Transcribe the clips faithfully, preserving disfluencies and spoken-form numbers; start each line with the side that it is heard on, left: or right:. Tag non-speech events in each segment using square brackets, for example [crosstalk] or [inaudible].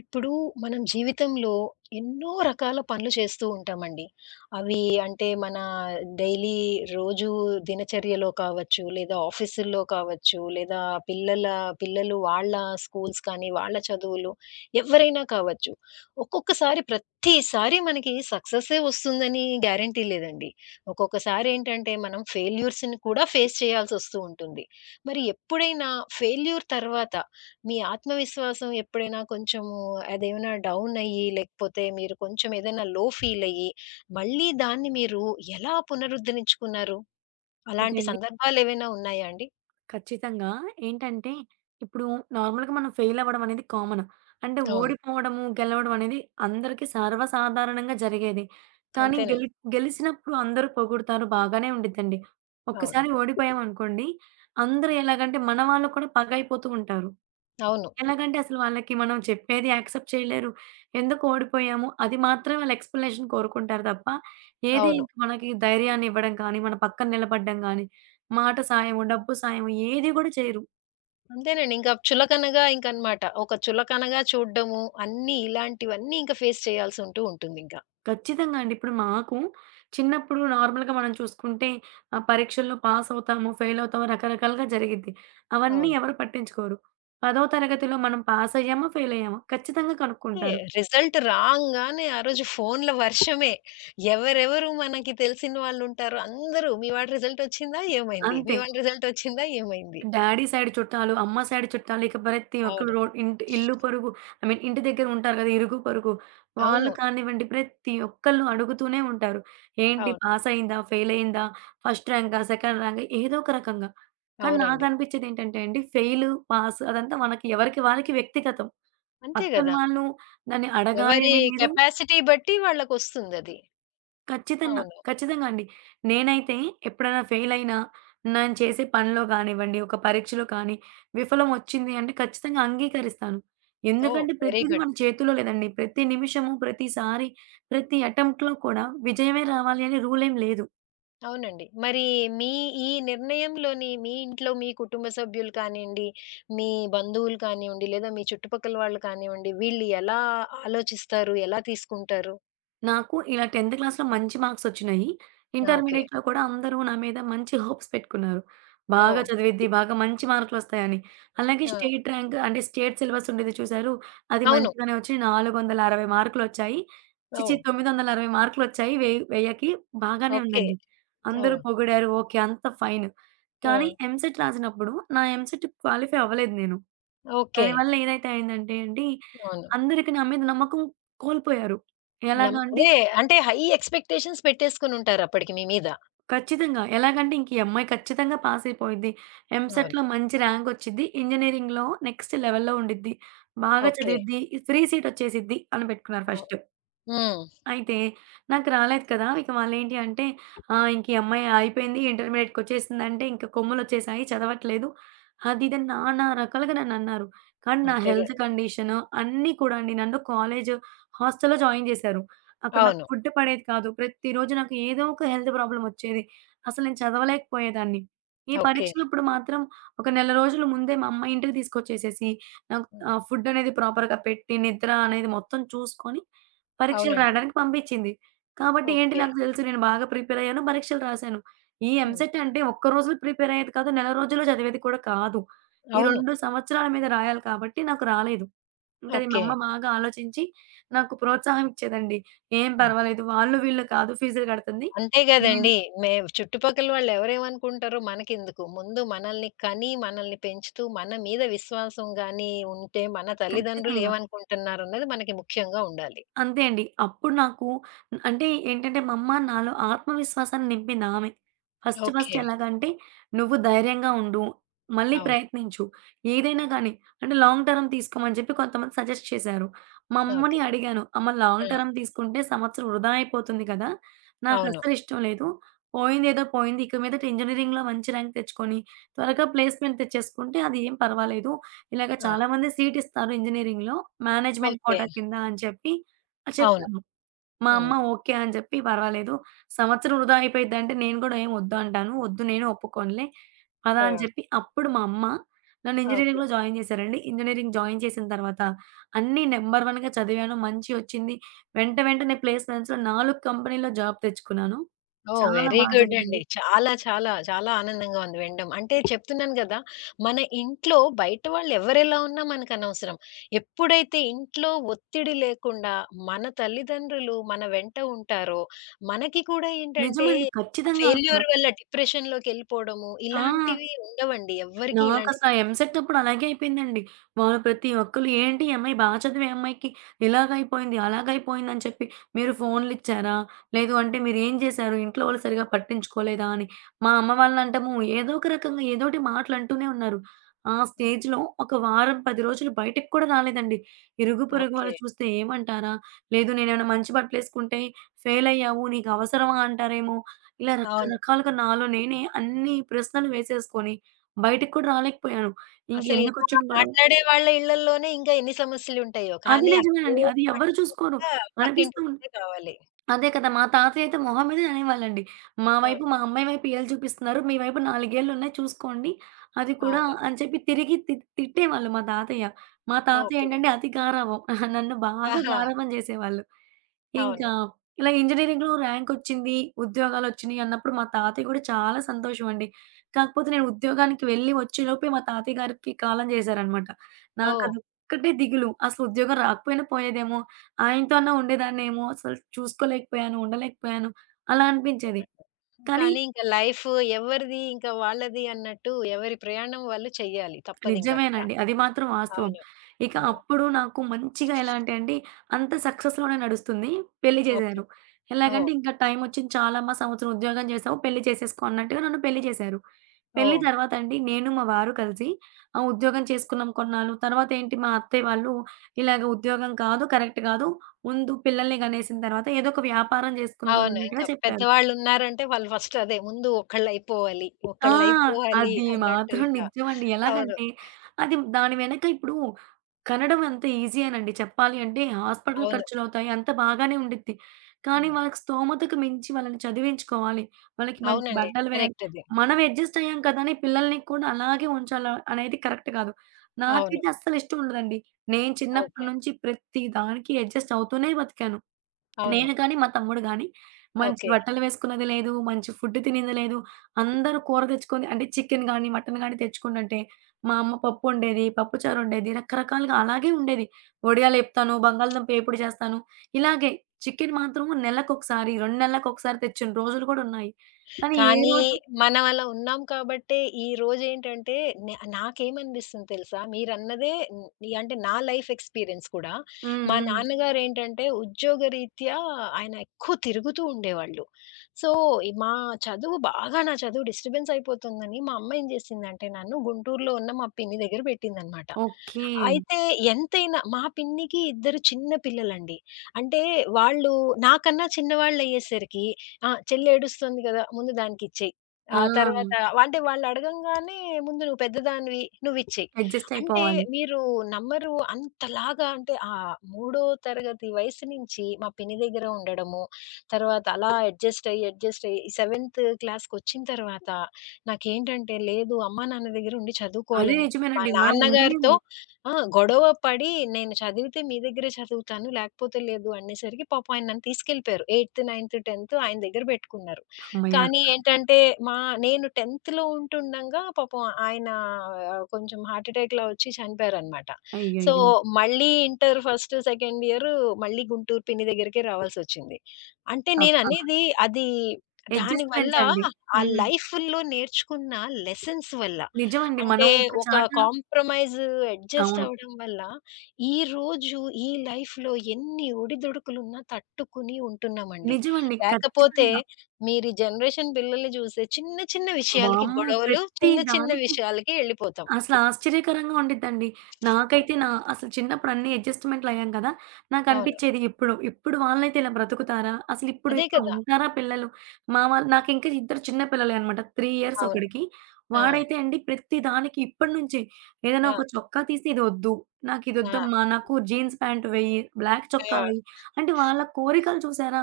left: ఇప్పుడు మనం జీవితంలో ఎన్నో రకాల పనులు చేస్తూ ఉంటామండి. అవి అంటే మన డైలీ రోజు దినచర్యలో కావచ్చు, లేదా ఆఫీసుల్లో కావచ్చు, లేదా పిల్లల పిల్లలు వాళ్ళ స్కూల్స్ కానీ, వాళ్ళ చదువులు ఎవ్వరైనా కావచ్చు. ఒక్కొక్కసారి ప్రతిసారి మనకి సక్సెస్సే వస్తుందని గ్యారంటీ లేదండి. ఒక్కొక్కసారి ఏంటంటే మనం ఫెయిల్యూర్స్‌ని కూడా ఫేస్ చేయాల్సొస్తూ ఉంటుంది. మరి ఎప్పుడైనా ఫెయిల్యూర్ తర్వాత మీ ఆత్మవిశ్వాసం ఎప్పుడైనా కొంచెము అదేమైనా డౌన్ అయ్యి, లేకపోతే మీరు కొంచెం ఏదైనా లో ఫీల్ అయ్యి, మళ్ళీ దాన్ని మీరు ఎలా పునరుద్ధరించుకున్నారు? అలాంటి
right: ఇదండి.
left: సందర్భాలేవైనా ఉన్నాయా అండి?
right: ఖచ్చితంగా. ఏంటంటే, ఇప్పుడు నార్మల్‌గా మనం ఫెయిల్ అవ్వడం అనేది కామన్. అంటే
left: అవును.
right: ఓడిపోవడము, గెలవడం అనేది అందరికీ సర్వసాధారణంగా జరిగేది. కానీ
left: అంతేనండి.
right: గెలి గెలిసినప్పుడు అందరూ పొగుడుతారు. బాగానే ఉండిద్దండి.
left: అవును.
right: ఒక్కసారి ఓడిపోయామనుకోండి, అందరూ ఎలాగంటే మన వాళ్ళు కూడా పగైపోతూ ఉంటారు.
left: అవును.
right: ఎలాగంటే అసలు వాళ్ళకి మనం చెప్పేది యాక్సెప్ట్ చేయలేరు. ఎందుకు ఓడిపోయాము అది మాత్రం వాళ్ళు ఎక్స్‌ప్లనేషన్ కోరుకుంటారు తప్ప, ఏది
left: అవును.
right: ఇంక మనకి ధైర్యాన్ని ఇవ్వడం కానీ, మన పక్కన నిలబడడం గానీ, మాట సాయము, డబ్బు సాయము ఏది గూడా చేయరు.
left: అంతేనండి. ఇంకా చులకనగా ఇంకనమాట. ఒక చులకనగా చూడడము, అన్నీ ఇలాంటివన్నీ ఇంకా ఫేస్ చేయాల్సుంటూ ఉంటుందింకా.
right: ఖచ్చితంగా అండి. ఇప్పుడు మాకు చిన్నప్పుడు నార్మల్‌గా మనం చూసుకుంటే ఆహ్, పరీక్షల్లో పాస్ అవుతాము, ఫెయిల్ అవుతాము రకరకాలుగా జరిగిద్ది. అవన్నీ
left: అవును.
right: ఎవరు పట్టించుకోరు. పదో తరగతిలో మనం పాస్ అయ్యామా? ఫెయిల్ అయ్యామా? ఖచ్చితంగా
left: అంతే.
right: కనుక్కుంటారు.
left: రిజల్ట్ రాంగానే ఆ రోజు ఫోన్‌ల వర్షమే. ఎవరెవరు మనకి తెలిసిన వాళ్ళుంటారో అందరూ, "మీ వాడి రిజల్ట్ వచ్చిందా? ఏమైంది?
right: అంతే.
left: మీ వాడి రిజల్ట్ వచ్చిందా? ఏమైంది?"
right: డ్యాడీ సైడ్ చుట్టాలు, అమ్మ సైడ్ చుట్టాలు ఇక ప్రతి ఒక్కళ్ళు
left: అవును.
right: రోడ్ ఇంటి ఇల్లు పొరుగు ఐ మీన్ ఇంటి దగ్గర ఉంటారు కదా! ఇరుగు పొరుగు. వాళ్ళు
left: అవును.
right: కానివ్వండి ప్రతి ఒక్కళ్ళు అడుగుతూనే ఉంటారు. ఏంటి
left: అవును.
right: పాస్ అయిందా? ఫెయిల్ అయిందా? ఫస్ట్ ర్యాంకా? సెకండ్ ర్యాంకా? ఏదో ఒక రకంగా. కానీ
left: అవునండి.
right: నాకనిపిచ్చేది ఏంటంటే అండి ఫెయిలు, పాస్ అదంతా మనకి ఎవరికి వాళ్ళకి వ్యక్తిగతం.
left: అంతే
right: పక్కన
left: గదా!
right: వాళ్ళు దాన్ని అడగాలి
left: ఎవరి
right: అని లేదు.
left: కెపాసిటీ బట్టి వాళ్ళకొస్తుందది.
right: ఖచ్చితంగా.
left: అవును.
right: ఖచ్చితంగా అండి. నేనైతే ఎప్పుడైనా ఫెయిల్ అయినా, నేను చేసే పనిలో కానివ్వండి, ఒక పరీక్షలో కానీ, విఫలం వచ్చింది అంటే ఖచ్చితంగా అంగీకరిస్తాను.
left: ఓహ్!
right: ఎందుకంటే
left: వెరీ
right: ప్రతీది
left: గుడ్.
right: మన చేతుల్లో లేదండి. ప్రతి నిమిషము, ప్రతిసారి, ప్రతి అటెంప్ట్‌లో కూడా విజయమే రావాలి అనే రూల్ ఏం లేదు.
left: అవునండి. మరి మీ ఈ నిర్ణయంలోని మీ ఇంట్లో మీ కుటుంబ సభ్యులు కానియండి, మీ బంధువులు కానివ్వండి, లేదా మీ చుట్టుపక్కల వాళ్ళు కానివ్వండి, వీళ్ళు ఎలా ఆలోచిస్తారు? ఎలా తీసుకుంటారు?
right: నాకు ఇలా 10థ్ క్లాస్‌లో మంచి మార్క్సొచ్చినాయి.
left: ఆ! ఓకే.
right: ఇంటర్మీడియేట్‌లో కూడా అందరూ నా మీద మంచి హోప్స్ పెట్టుకున్నారు. బాగా
left: ఓహ్!
right: చదివిద్ది, బాగా మంచి మార్కులొస్తాయని. అలాగే
left: ఆ!
right: స్టేట్ ర్యాంక్ అంటే స్టేట్ సిలబస్ ఉండేది చూసారు? అది
left: అవును.
right: మంచిగానే వచ్చి నాలుగు వందల అరవై మార్కులొచ్చాయి. ఛీఛీ!
left: ఓహ్!
right: తొమ్మిది వందల అరవై మార్కులొచ్చాయి వెయ్ 1000కి బాగానే
left: ఓకే.
right: ఉందండి. అందరూ
left: ఓహ్!
right: పొగిడారు. ఓకే. అంత ఫైన్.
left: ఆ!
right: కానీ ఎంసెట్ రాసినప్పుడు నా ఎంసెట్ క్వాలిఫై అవ్వలేదు నేను.
left: ఓకే.
right: దానివల్ల ఏదైతే అయిందంటే అండి,
left: అవును.
right: అందరికి నా మీద నమ్మకం కోల్పోయారు.
left: నమ్
right: ఎలాగా అంటే
left: అదే అంటే హై ఎక్స్‌పెక్టేషన్స్ పెట్టేసుకొనుంటారు అప్పటికి మీ మీద.
right: ఖచ్చితంగా. ఎలాగంటే ఇంక ఈ అమ్మాయి ఖచ్చితంగా పాసయిపోద్ది.
left: అవును.
right: ఎంసెట్‌లో మంచి ర్యాంకొచ్చిద్ది. ఇంజినీరింగ్‌లో నెక్స్ట్ లెవెల్‌లో ఉండిద్ది. బాగా
left: ఓకే.
right: చదివిద్ది. ఫ్రీ సీటొచ్చేసిద్ది అని పెట్టుకున్నారు
left: అవ్
right: ఫస్ట్.
left: హ్మ్.
right: అయితే నాకు రాలేదు కదా! ఇక వాళ్ళేంటి అంటే, ఆహ్, ఇంక ఈ అమ్మాయి అయిపోయింది. ఇంటర్మీడియేట్‌కొచ్చేసిందంటే ఇంక కొమ్ములొచ్చేసాయి. చదవట్లేదు. అది ఇదని నానా రకాలుగా నన్నన్నారు. కానీ నా
left: అంతేగా
right: హెల్త్ కండిషను అన్నీ కూడా అండి. నన్ను కాలేజు హాస్టల్‌లో జాయిన్ జేశారు. అక్కడ నాకు
left: అవును.
right: ఫుడ్ పడేది కాదు. ప్రతిరోజు నాకు ఏదో ఒక హెల్త్ ప్రాబ్లమొచ్చేది. అసలు నేను చదవలేకపోయేదాన్ని. ఈ
left: ఓకే.
right: పరీక్షలప్పుడు మాత్రం ఒక నెల రోజుల ముందే మా అమ్మ ఇంటికి తీసుకొచ్చేసేసి నాకు
left: హ్మ్.
right: ఆహ్, ఫుడ్ అనేది ప్రాపర్‌గా పెట్టి, నిద్ర అనేది మొత్తం చూసుకొని పరీక్షలు
left: అవునండి.
right: రాయడానికి పంపించింది. కాబట్టి ఏంటి
left: ఓకే.
right: నాకు తెలుసు నేను బాగా ప్రిపేర్ అయ్యాను. పరీక్షలు రాశాను. ఈ
left: హ్మ్.
right: ఎంసెట్ అంటే ఒక్క రోజులో ప్రిపేర్ అయ్యేది కాదు. నెల రోజుల్లో చదివేది కూడా కాదు. ఈ
left: అవును.
right: రెండు సంవత్సరాల మీద రాయాలి కాబట్టి నాకు రాలేదు. ఇంక అది మా
left: ఓకే.
right: అమ్మ బాగా ఆలోచించి నాకు ప్రోత్సాహం ఇచ్చేదండి. "ఏం
left: అవును.
right: పర్వాలేదు. వాళ్ళు వీళ్ళు కాదు ఫీజులు కడుతుంది.
left: అంతే
right: మేము"
left: గదండీ! మే చుట్టుపక్కల వాళ్ళు ఎవరేమనుకుంటారో మనకెందుకు? ముందు మనల్ని కని, మనల్ని పెంచుతూ, మన మీద విశ్వాసం గాని ఉంటే, మన తల్లిదండ్రులు
right: ఖచ్చితంగా.
left: ఏమనుకుంటున్నారన్నది మనకి ముఖ్యంగా ఉండాలి.
right: అంతే అండి. అప్పుడు నాకు అంటే ఏంటంటే మా అమ్మ నాలో ఆత్మవిశ్వాసాన్ని నింపింది ఆమె. First first
left: okay.
right: ఎలాగంటే, "నువ్వు ధైర్యంగా ఉండు. మళ్ళీ
left: అవును.
right: ప్రయత్నించు. ఏదైనా గానీ అంటే లాంగ్ టర్మ్ తీసుకోమని" చెప్పి కొంతమంది సజెస్ట్ చేశారు. మా అమ్మని
left: ఓకే.
right: అడిగాను, "అమ్మ లాంగ్
left: ఆ!
right: టర్మ్ తీసుకుంటే సంవత్సరం వృధా అయిపోతుంది కదా!
left: అవును.
right: నాకస్సలు ఇష్టం లేదు. పోయిందేదో పోయింది. ఇక మీదట ఇంజినీరింగ్‌లో మంచి ర్యాంక్ తెచ్చుకొని, త్వరగా ప్లేస్‌మెంట్ తెచ్చేసుకుంటే అది ఏం పర్వాలేదు. ఇలాగ
left: ఆ!
right: చాలామంది సీట్ ఇస్తారు ఇంజినీరింగ్‌లో మేనేజ్మెంట్
left: ఓకే.
right: కోటా కింద" అని చెప్పి ఆ!
left: అవును.
right: చెప్పాను. మా అమ్మ
left: హ్మ్.
right: ఓకే అని చెప్పి పర్వాలేదు. సంవత్సరం వృధా అయిపోయిద్దంటే నేను కూడా ఏం వద్దు అంటాను. వద్దు నేను ఒప్పుకోనులే. పదా
left: ఆ!
right: అని చెప్పి అప్పుడు మా అమ్మ నన్ను
left: ఓకే.
right: ఇంజినీరింగ్‌లో జాయిన్ చేశారండి. ఇంజినీరింగ్ జాయిన్ చేసిన తర్వాత అన్నీ నంబర్ వన్‌గా చదివాను. మంచిగొచ్చింది. వెంట వెంటనే ప్లేస్‌మెంట్స్‌లో నాలుగు కంపెనీల్లో జాబ్ తెచ్చుకున్నాను.
left: ఓహ్!
right: చాలా
left: వెరీ
right: బా
left: గుడ్ అండి.
right: జరిగింది.
left: చాలా, చాలా, చాలా ఆనందంగా ఉంది వినడం. అంటే చెప్తున్నాను గదా! మన ఇంట్లో బయట వాళ్ళు ఎవరెలా ఉన్నా మనకనవసరం. ఎప్పుడైతే ఇంట్లో ఒత్తిడి లేకుండా మన తల్లిదండ్రులు మన వెంట ఉంటారో, మనకి కూడా ఏంటంటే
right: నిజమండి. ఖచ్చితంగా అసల.
left: ఫెయిల్యూర్ వల్ల డిప్రెషన్‌లోకెళ్ళిపోవడము
right: ఆ!
left: ఇలాంటివి ఉండవండి. ఎవ్వరికీ ఇలాంటి
right: నాకసల ఆ ఎంసెట్ అప్పుడు అలాగే అయిపోయిందండి. వాళ్ళు ప్రతి ఒక్కళ్ళు ఏంటి ఈ అమ్మాయి బా చదివే అమ్మాయికి ఇలాగైపోయింది, అలాగైపోయింది అని చెప్పి మీరు ఫోన్‌లిచ్చారా? లేదు అంటే మీరేం చేశారు? ఇంట్లో వాళ్ళు సరిగ్గా పట్టించుకోలేదా అని. మా అమ్మ వాళ్ళనంటాము ఏదో ఒక రకంగా ఏదోటి మాటలంటూనే ఉన్నారు. ఆ స్టేజ్‌లో ఒక వారం, పది రోజులు బయటికి కూడా రాలేదండి. ఇరుగు పొరుగు
left: ఓకే.
right: వాళ్ళు చూస్తే ఏమంటారా? లేదు నేనేమైనా మంచి బట్టలేసుకుంటే ఫెయిల్ అయ్యావు నీకు అవసరమా అంటారేమో. ఇలా
left: అవును.
right: రకరకాలుగా నాలో నేనే అన్ని ప్రశ్నలు వేసేసుకొని బయటికి కూడా రాలేకపోయాను.
left: అసలు ఇలా
right: ఇంకెందుకొచ్చిన గొడవ.
left: మాట్లాడే వాళ్ళ ఇళ్ళల్లోనే ఇంకా ఎన్ని సమస్యలుంటాయో.
right: అది
left: కానీ అవేం
right: నిజమేనండి. అది ఎవ్వరు చూసుకోరు.
left: పట్టించుకోకుండా
right: అనిపిస్తూ
left: పక్కింటి
right: ఉం
left: వాళ్ళే కావాలి.
right: అదే కదా! మా తాతయ్య అయితే మొహం మీదే అనేవాళ్ళండి. మా
left: ఆ!
right: వైపు మా అమ్మాయి వైపు ఏళ్ళు చూపిస్తున్నారు. మీ వైపు నాలుగేళ్లున్నాయి చూసుకోండి. అది కూడా
left: అవును.
right: అని చెప్పి తిరిగి తి తిట్టేవాళ్ళు మా తాతయ్య. మా తాతయ్య
left: ఓకే.
right: ఏంటంటే అతి గారాబం. [laughs] నన్ను బాగా
left: ఆహా!
right: గారాబం చేసేవాళ్ళు. ఇంకా
left: అవును.
right: ఇలా ఇంజినీరింగ్‌లో ర్యాంకొచ్చింది, ఉద్యోగాలొచ్చినియి అన్నప్పుడు మా తాతయ్య గూడా చాలా సంతోషమండి. కాకపోతే నేను ఉద్యోగానికి వెళ్ళి వచ్చేలోపే మా తాతయ్య గారికి కాలం చేశారనమాట.
left: ఓహ్!
right: నాకదొక్కటే దిగులు. అసలు ఉద్యోగం రాకపోయినా పోయేదేమో! ఆయనతో అన్నా ఉండేదాన్నేమో! అసలు చూసుకోలేకపోయాను, ఉండలేకపోయాను అలా అనిపించేది.
left: అవునండి.
right: కానీ
left: కానీ ఇంక లైఫ్ ఎవరిది ఇంకా వాళ్ళది అన్నట్టు ఎవరి ప్రయాణం వాళ్ళు చెయ్యాలి. తప్పదింకక్కడ.
right: నిజమేనండి. అది మాత్రం వాస్తవం.
left: అవును.
right: ఇక
left: హ్మ్.
right: అప్పుడు నాకు మంచిగా ఎలా అంటే అండి, అంత సక్సెస్‌లోనే నడుస్తుంది. పెళ్లి
left: ఓకే.
right: చేశారు.
left: ఓహ్!
right: ఎలాగంటే ఇంకా టైమొచ్చింది చాలమ్మా! సంవత్సరం ఉద్యోగం చేసావు. పెళ్లి చేసేసుకో అన్నట్టుగా నన్ను పెళ్లి చేశారు. పెళ్లి
left: ఓహ్!
right: తర్వాత అండి నేను, మా వారు కలిసి ఆ ఉద్యోగం చేసుకున్నాం కొన్నాళ్ళు. తర్వాత ఏంటి మా అత్తయ్య వాళ్ళు ఇలాగ ఉద్యోగం కాదు, కరెక్ట్ కాదు. ముందు పిల్లల్ని కనేసిన తర్వాత ఏదో ఒక వ్యాపారం చేసుకుందువు
left: అవును.
right: అన్నట్టుగా
left: ఇంకా
right: చెప్పారు.
left: పెద్దవాళ్ళున్నారంటే వాళ్ళు ఫస్ట్ అదే ముందు ఒకళ్ళైపోవాలి.
right: ఆ!
left: ఒకళ్ళైపోవాలి
right: అది
left: అన్నట్టు
right: మాత్రం
left: ఇంకా.
right: నిజమండి.
left: అవును.
right: ఎలాగంటే అది దాని వెనక ఇప్పుడు కనడం అంత ఈజీయేనండి చెప్పాలి అంటే. హాస్పిటల్
left: అవును.
right: ఖర్చులవుతాయి. అంతా బాగానే ఉండిద్ది. కానీ
left: హ్మ్.
right: వాళ్ళకి స్తోమతకు మించి వాళ్ళని చదివించుకోవాలి. వాళ్ళకి మంచి
left: అవునండి.
right: బట్టలు వేయాలి.
left: కరెక్టది.
right: మనం అడ్జస్ట్ అయ్యాం కదా! అని పిల్లల్ని కూడా అలాగే ఉంచాల అనేది కరెక్ట్ కాదు.
left: అవును.
right: నాకైతే అస్సలు ఇష్టం ఉండదండి. నేను
left: ఓకే.
right: చిన్నప్పటి నుంచి ప్రతి దానికి అడ్జస్ట్ అవుతూనే బతికాను.
left: అవును.
right: నేను గాని, మా తమ్ముడు గాని మంచి
left: ఓకే.
right: బట్టలు వేసుకున్నది లేదు. మంచి ఫుడ్ తినింది లేదు. అందరూ కూర తెచ్చుకొని అంటే చికెన్ గాని, మటన్ గాని తెచ్చుకుండంటే మా అమ్మ పప్పు వండేది. పప్పుచారు వండేది. రకరకాలుగా అలాగే ఉండేది. వడియాలు ఏపుతాను, బంగాళదుంప ఏపుడు చేస్తాను. ఇలాగే చికెన్ మాత్రం నెలకొకసారి, రెండు నెలలకొకసారి తెచ్చిన రోజులు కూడా ఉన్నాయి. కానీ ఏ
left: కానీ
right: రోజు
left: మనం అలా ఉన్నాం కాబట్టే ఈరోజేంటంటే నే నాకేమనిపిస్తుంది తెలుసా? మీరన్నదే హ్మ్, అంటే నా లైఫ్ ఎక్స్‌పీరియన్స్ కూడా.
right: హ్మ్.
left: మా
right: హ్మ్.
left: నాన్నగారేంటంటే ఉద్యోగరీత్యా ఆయన ఎక్కువ తిరుగుతూ ఉండేవాళ్ళు. సో, ఈ మా చదువు బాగా నా చదువు డిస్టర్బెన్స్ అయిపోతుందని మా అమ్మ ఏం జేసిందంటే నన్ను గుంటూరులో ఉన్న మా పిన్ని దగ్గర పెట్టిందనమాట.
right: ఓకే.
left: అయితే ఎంతైనా మా పిన్నికి ఇద్దరు చిన్న పిల్లలండి. అంటే వాళ్ళు నాకన్నా చిన్నవాళ్ళయ్యేసరికి, ఆ! చెల్లేడుస్తుంది గదా! ముందు దానికిచ్చేయి.
right: ఆ!
left: ఆ తర్వాత అంటే వాళ్ళడగంగానే, ముందు నువ్వు పెద్దదానివి నువ్విచ్చేయి.
right: అడ్జస్ట్
left: అంటే
right: అయిపోవాలి.
left: మీరు నమ్మరు అంతలాగా అంటే ఆహ్, మూడో తరగతి వయసు నుంచి మా పిన్ని దగ్గర ఉండడము, తర్వాత అలా అడ్జస్ట్ అయ్యి, అడ్జస్ట్ అయ్యి ఈ సెవెంత్ క్లాస్‌కొచ్చిన తర్వాత నాకేంటంటే లేదు అమ్మా, నాన్న దగ్గర ఉండి
right: అదే
left: చదువుకోవాలని మా
right: నిజమేనండి. మనం
left: నాన్నగారితో
right: ఉండలేము.
left: ఆ! గొడవ పడి నేను చదివితే మీ దగ్గరే చదువుతాను, లేకపోతే లేదు అనేసరికి పాపం ఆయన నన్ను తీసుకెళ్ళిపోయారు. ఎయిత్, నైన్త్, పదో ఆయన దగ్గర పెట్టుకున్నారు.
right: హమ్మయ్య!
left: కానీ ఏంటంటే మా నేను పదోలో ఉంటుండగా పాపం ఆయన ఆహ్, కొంచెం హార్ట్ ఎటాక్‌లా వచ్చి చనిపోయారనమాట. సో,
right: అయ్యయ్యో!
left: మళ్ళీ ఇంటర్ ఫస్ట్, సెకండ్ ఇయర్ మళ్ళీ గుంటూరు పిన్ని దగ్గరికే రావాల్సొచ్చింది. అంటే
right: అబ్బా!
left: నేననేది అది దానివల్ల
right: అడ్జస్ట్‌మెంట్స్ అండి.
left: ఆ
right: హ్మ్.
left: లైఫ్‌లో నేర్చుకున్న లెసన్స్ వల్ల.
right: నిజమండి.
left: అంటే
right: మనం ఒక
left: ఒక
right: చాట
left: కాంప్రమైజ్ అడ్జస్ట్
right: అవును.
left: అవ్వడం వల్ల, ఈరోజు ఈ లైఫ్‌లో ఎన్ని ఒడిదుడుకులున్నా తట్టుకుని ఉంటున్నామండి.
right: నిజమండి.
left: లేకపోతే
right: ఖచ్చితంగా.
left: మీరు జనరేషన్ పిల్లల్ని చూస్తే చిన్న చిన్న విషయాలకి
right: వామ్మో!
left: గొడవలు,
right: ప్రతి
left: చిన్న చిన్న
right: దానికి
left: విషయాలకి ఎళ్ళిపోతాం.
right: అసలు ఆశ్చర్యకరంగా ఉండిద్దండి. నాకైతే నా
left: అవును.
right: అసలు చిన్నప్పుడు అన్ని అడ్జస్ట్‌మెంట్‌లయ్యాం కదా!
left: అవును.
right: నాకనిపిచ్చేది ఇప్పుడు, ఇప్పుడు వాళ్ళైతే ఇలా బ్రతుకుతారా? అసలు ఇప్పుడు
left: అదే
right: ఇట్లా
left: కదా!
right: ఉంటారా పిల్లలు? మా వాళ్ళు నాకింకా ఇద్దరు చిన్న పిల్లలే అనమాట. మూడు ఇయర్స్
left: అవును.
right: ఒకడికి.
left: ఆ!
right: వాడైతే అండి ప్రతి దానికి ఇప్పటి నుంచే ఏదైనా
left: ఆ!
right: ఒక చొక్కా తీసి ఇదొద్దు.
left: ఆ!
right: నాకిదొద్దమ్మా. నాకు జీన్స్ ప్యాంట్ వెయ్యి. బ్లాక్ చొక్కా
left: ఆ!
right: వెయ్యి. అంటే వాళ్ళ కోరికలు చూసారా?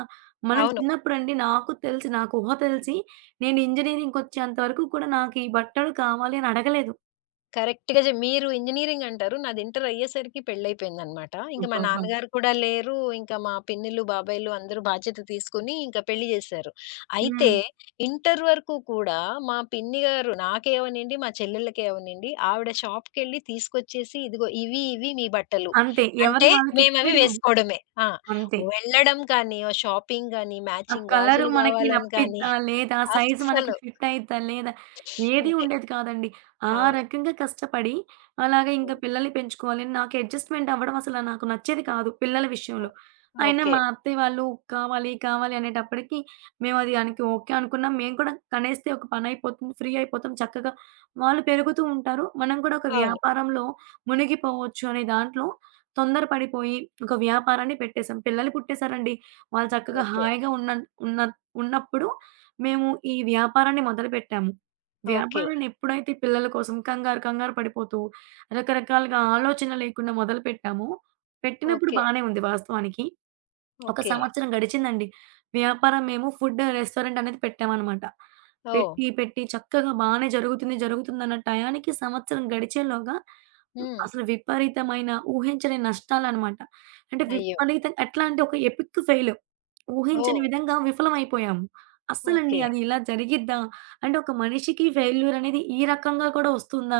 right: మనం
left: అవును.
right: చిన్నప్పుడండి నాకు తెలిసి నాకు ఊహ తెలిసి నేను ఇంజినీరింగ్‌కొచ్చేంత వరకు కూడా నాకు ఈ బట్టలు కావాలి అని అడగలేదు.
left: కరెక్ట్‌గా జె మీరు ఇంజినీరింగ్ అంటారు. నాది ఇంటర్ అయ్యేసరికి పెళ్లయిపోయిందనమాట. ఇంక మా
right: అబ్బబ్బా!
left: నాన్నగారు కూడా లేరు. ఇంకా మా పిన్నిలు, బాబాయిలు అందరూ బాధ్యత తీసుకొని ఇంక పెళ్లి జేశారు. అయితే
right: హ్మ్.
left: ఇంటర్ వరకు కూడా మా పిన్ని గారు నాకే అవనండి, మా చెల్లెళ్ళకే అవనండి ఆవిడ షాప్‌కెళ్ళి తీసుకొచ్చేసి ఇదిగో ఇవి, ఇవి మీ బట్టలు.
right: అంతే.
left: అంటే
right: ఎవరియి
left: మేమవి
right: వాళ్ళకిచ్చేయడమే.
left: వేసుకోవడమే. ఆ!
right: అంతే.
left: వెళ్ళడం కానీ, ఓ షాపింగ్ గాని,
right: ఆ
left: మ్యాచింగ్
right: కలరు
left: గాజులు
right: మనకి
left: గావాలని కానీ
right: నప్పిద్దా? లేదా? సైజు మనకి
left: అస్సలు.
right: ఫిట్ అయిద్దా? లేదా? ఏది
left: అంతే.
right: ఉండేది కాదండి. ఆ
left: అవును.
right: రకంగా కష్టపడి అలాగే ఇంకా
left: హ్మ్.
right: పిల్లల్ని పెంచుకోవాలి. నాకు అడ్జస్ట్‌మెంట్ అవ్వడం అసల నాకు నచ్చేది కాదు పిల్లల
left: ఆ!
right: విషయంలో. అయినా
left: ఓకే.
right: మా అత్తయ్య వాళ్ళు కావాలి, కావాలి అనేటప్పటికి మేము అది దానికి ఓకే అనుకున్నాం. మేము కూడా కనేస్తే ఒక పని అయిపోతుంది. ఫ్రీ అయిపోతాం చక్కగా. వాళ్ళు పెరుగుతూ ఉంటారు. మనం కూడా ఒక
left: అవును.
right: వ్యాపారంలో మునిగిపోవచ్చు అనే దాంట్లో తొందర పడిపోయి ఒక వ్యాపారాన్ని పెట్టేసాం. పిల్లలు పుట్టేసారండి. వాళ్ళు చక్కగా
left: ఓకే.
right: హాయిగా ఉన్న ఉన్న ఉన్నప్పుడు మేము ఈ వ్యాపారాన్ని మొదలుపెట్టాము.
left: ఓకే.
right: వ్యాపారాన్ని ఎప్పుడైతే పిల్లల కోసం కంగారు, కంగారు పడిపోతూ రకరకాలుగా ఆలోచన లేకుండా మొదలుపెట్టామో, పెట్టినప్పుడు
left: ఓకే.
right: బానే ఉంది వాస్తవానికి. ఒక
left: ఓకే.
right: సంవత్సరం గడిచిందండి. వ్యాపారం మేము ఫుడ్ రెస్టారెంట్ అనేది పెట్టామనమాట.
left: ఓహ్!
right: పెట్టి, పెట్టి చక్కగా బానే జరుగుతుంది, జరుగుతుందన్న టయానికి సంవత్సరం గడిచేలోగా
left: హ్మ్.
right: అసలు విపరీతమైన ఊహించని నష్టాలనమాట. అంటే
left: అయ్యో!
right: విపరీతంగా ఎట్లా అంటే ఒక ఎపిక్ ఫెయిల్. ఊహించని
left: ఓహ్!
right: విధంగా విఫలమైపోయాము. అస్సలండి
left: ఓకే.
right: అది ఇలా జరిగిద్దా? అంటే ఒక మనిషికి ఫెయిల్యూర్ అనేది ఈ రకంగా కూడా వస్తుందా?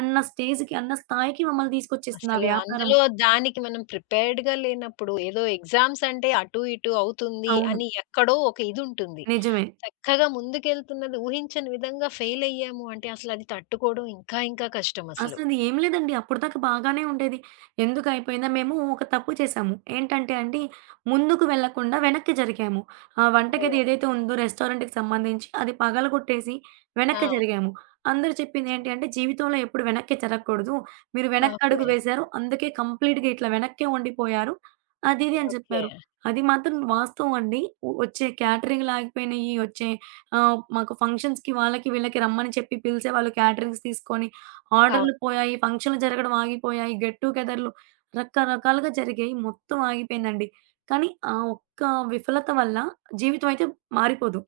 right: అన్న స్టేజ్‌కి, అన్న స్థాయికి మమ్మల్ని తీసుకొచ్చేసింది ఆ
left: అసలు
right: వ్యాపారము.
left: అందులో దానికి మనం ప్రిపేర్డ్‌గా లేనప్పుడు ఏదో ఎగ్జామ్స్ అంటే అటు ఇటు అవుతుంది
right: అవును.
left: అని ఎక్కడో ఒక ఇదుంటుంది.
right: నిజమే.
left: చక్కగా ముందుకెళ్తున్నది ఊహించని విధంగా ఫెయిల్ అయ్యాము అంటే అసలు అది తట్టుకోవడం ఇంకా ఇంకా కష్టం అసలు.
right: అసలు ఏం లేదండి. అప్పటిదాకా బాగానే ఉండేది. ఎందుకయిపోయిందా మేము ఒక తప్పు చేశాము. ఏంటంటే అండి, ముందుకు వెళ్ళకుండా వెనక్కి జరిగాము. ఆ వంటగది
left: ఓహ్!
right: ఏదైతే ఉందో రెస్టారెంట్‌కి సంబంధించి అది పగలగొట్టేసి వెనక్కి
left: ఆ!
right: జరిగాము. అందరూ చెప్పింది ఏంటి అంటే, "జీవితంలో ఎప్పుడు వెనక్కి జరగకూడదు. మీరు వెనక్కడుగు
left: ఓకే.
right: వేశారు. అందుకే కంప్లీట్‌గా ఇట్లా వెనక్కే ఉండిపోయారు." అది ఇది అని
left: ఓకే.
right: చెప్పారు. అది మాత్రం వాస్తవం అండి. ఒ వచ్చే క్యాటరింగ్‌లాగిపోయినయి. వచ్చే ఆహ్, మాకు ఫంక్షన్స్‌కి వాళ్ళకి వీళ్ళకి రమ్మని చెప్పి పిలిసేవాళ్ళు క్యాటరింగ్స్ తీసుకొని
left: అవును.
right: ఆర్డర్‌లు పోయాయి. ఫంక్షన్‌లు జరగడం ఆగిపోయాయి. గెట్ టుగెదర్‌లు రకరకాలుగా జరిగాయి. మొత్తం ఆగిపోయిందండి. కానీ ఆ ఒక్క విఫలత వల్ల జీవితం అయితే మారిపోదు.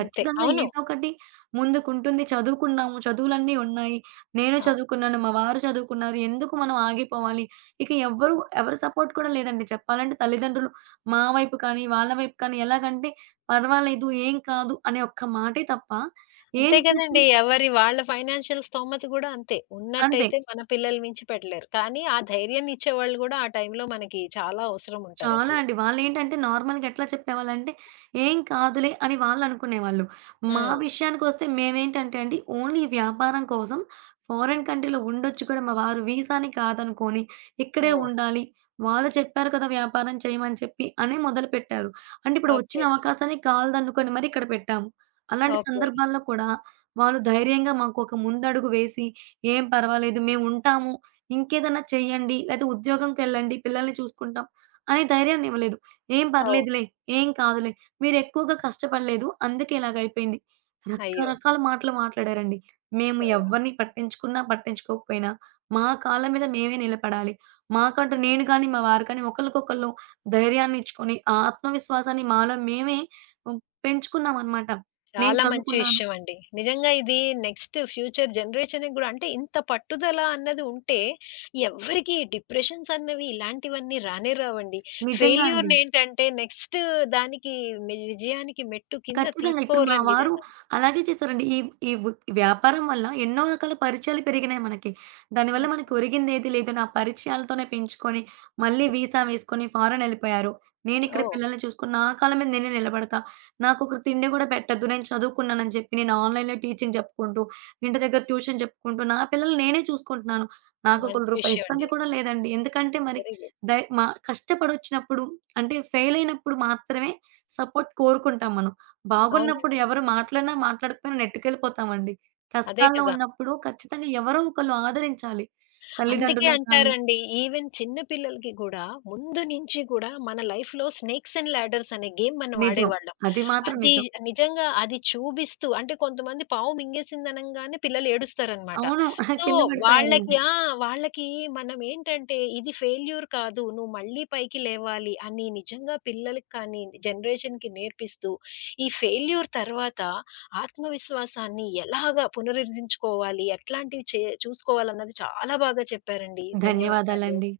left: అంతే. అవును.
right: ఏదో ఒకటి ముందుకుంటుంది. చదువుకున్నాము. చదువులన్నీ ఉన్నాయి. నేను
left: అవును.
right: చదువుకున్నాను. మా వారు చదువుకున్నారు. ఎందుకు మనం ఆగిపోవాలి? ఇక ఎవ్వరు ఎవరి సపోర్ట్ కూడా లేదండి చెప్పాలంటే తల్లిదండ్రులు మా వైపు కానీ, వాళ్ళ వైపు కానీ ఎలాగంటే పర్వాలేదు, ఏం కాదు అనే ఒక్క మాటే తప్ప ఏం
left: అంతే
right: చేసి
left: కదండీ. ఎవరి వాళ్ళ ఫైనాన్షియల్ స్తోమత గూడా అంతే.
right: అంతే.
left: ఉన్నట్టయితే మన పిల్లలు మించి పెట్టలేరు. కానీ ఆ ధైర్యాన్ని ఇచ్చేవాళ్ళు గూడా ఆ టైంలో మనకి చాలా అవసరం
right: చాలా
left: ఉంటారసలు.
right: అండి. వాళ్ళేంటంటే నార్మల్‌గా ఎట్లా చెప్పేవాళ్ళంటే, "ఏం కాదులే" అని వాళ్ళనుకునేవాళ్ళు. మా
left: హ్మ్.
right: విషయానికొస్తే మేమేంటంటే అండి, ఓన్లీ వ్యాపారం కోసం ఫారిన్ కంట్రీలో ఉండొచ్చు కూడా మా వారు వీసాని కాదనుకోని, ఇక్కడే
left: ఓహ్!
right: ఉండాలి. వాళ్ళు చెప్పారు కదా! వ్యాపారం చేయమని చెప్పి అనే మొదలుపెట్టారు. అంటే ఇప్పుడు వచ్చిన
left: ఓకే.
right: అవకాశాన్ని కాదనుకోని మరి ఇక్కడ పెట్టాము. అలాంటి
left: ఓకే.
right: సందర్భాల్లో కూడా వాళ్ళు ధైర్యంగా మాకొక ముందడుగు వేసి, "ఏం పర్వాలేదు మేముంటాము. ఇంకేదన్నా చేయండి. లేతే ఉద్యోగంకెళ్ళండి. పిల్లల్ని చూసుకుంటాం." అనే ధైర్యాన్ని ఇవ్వలేదు. "ఏం
left: ఓహ్!
right: పర్లేదులే, ఏం కాదులే, మీరెక్కువగా కష్టపడలేదు. అందుకే ఇలాగయిపోయింది."
left: అయ్యో!
right: రకరకాల మాటలు మాట్లాడారండి. మేము
left: ఓహ్!
right: ఎవ్వరిని పట్టించుకున్నా, పట్టించుకోకపోయినా మా కాళ్ళ మీద మేమే నిలబడాలి. మాకంటూ నేను గాని, మా వారు కానీ ఒకళ్ళకొకళ్ళు ధైర్యాన్ని ఇచ్చుకొని, ఆ ఆత్మవిశ్వాసాన్ని మాలో మేమే హ్మ్, పెంచుకున్నామనమాట. నేను
left: చాలా మంచి
right: చదువుకున్నాను.
left: విషయం అండి. నిజంగా ఇది నెక్స్ట్ ఫ్యూచర్ జనరేషన్‌కి గూడా అంటే ఇంత పట్టుదల అన్నది ఉంటే ఎవ్వరికీ డిప్రెషన్స్ అన్నవి ఇలాంటివన్నీ రానే రావండి.
right: నిజంగా అండి.
left: ఫెయిల్యూర్‌నేంటంటే నెక్స్ట్ దానికి మి విజయానికి మెట్టు కింద
right: ఖచ్చితంగా. ఇప్పుడు మా
left: తీసుకోరండి
right: వారు
left: జనాలు.
right: అలాగే చేశారండి. ఈ ఈ వ్ వ్యాపారం వల్ల ఎన్నో రకాల పరిచయాలు పెరిగినాయి మనకి. దానివల్ల
left: ఓకే.
right: మనకు ఒరిగిందేది లేదని ఆ పరిచయాలతోనే పెంచుకొని, మళ్ళీ వీసా వేసుకొని ఫారెన్ ఎళ్ళిపోయారు. నేనిక్కడ
left: ఓహ్!
right: పిల్లల్ని చూసుకొని, నా కాళ్ళ మీద నేనే నిలబడతా. నాకొకరు తిండి గూడా పెట్టొద్దు. నేను చదువుకున్నానని చెప్పి, నేను ఆన్‌లైన్‌లో టీచింగ్ చెప్పుకుంటూ, ఇంటి దగ్గర ట్యూషన్ చెప్పుకుంటూ, నా పిల్లల్ని నేనే చూసుకుంటున్నాను. నాకొకళ్ళు
left: మంచి
right: రూపాయి
left: విషయం
right: ఇస్తుంది
left: అండి.
right: కూడా లేదండి. ఎందుకంటే మరి
left: వెరీ గుడ్.
right: దై మా కష్టపడొచ్చినప్పుడు అంటే ఫెయిల్ అయినప్పుడు మాత్రమే సపోర్ట్ కోరుకుంటాం మనం. బాగున్నప్పుడు
left: అవునండి.
right: ఎవరు మాట్లాడినా, మాట్లాడకపోయినా నెట్టుకెళ్ళిపోతామండి.
left: అదే
right: కష్టాల్లో
left: కదా!
right: ఉన్నప్పుడు ఖచ్చితంగా ఎవరో ఒకళ్ళు ఆదరించాలి.
left: అందుకే
right: తల్లిదండ్రులే కానీ
left: అంటారండి ఈవెన్ చిన్న పిల్లలకి గూడా ముందు నుంచి గూడా మన లైఫ్‌లో స్నేక్స్ అండ్ లాడర్స్ అనే గేమ్ మనం
right: నిజం.
left: ఆడేవాళ్ళం.
right: అది మాత్రం
left: అది
right: నిజం.
left: నిజంగా అది చూపిస్తూ అంటే కొంతమంది పావు మింగేసిందనంగానే పిల్లలు ఏడుస్తారనమాట.
right: అవును. [laughs]
left: సో,
right: కింద
left: వాళ్ళకి
right: పడిపోయారంతే.
left: ఆ! వాళ్ళకి మనమేంటంటే ఇది ఫెయిల్యూర్ కాదు. నువ్వు మళ్ళీ పైకి లేవాలి అని నిజంగా పిల్లలకి కానీ, జనరేషన్‌కి నేర్పిస్తూ, ఈ ఫెయిల్యూర్ తర్వాత ఆత్మవిశ్వాసాన్ని ఎలాగా పునరుద్ధరించుకోవాలి, ఎట్లాంటివి చే చూసుకోవాలన్నది చాలా బాగా చెప్పారండి. ధన్యవాదాలు.
right: ధన్యవాదాలండి.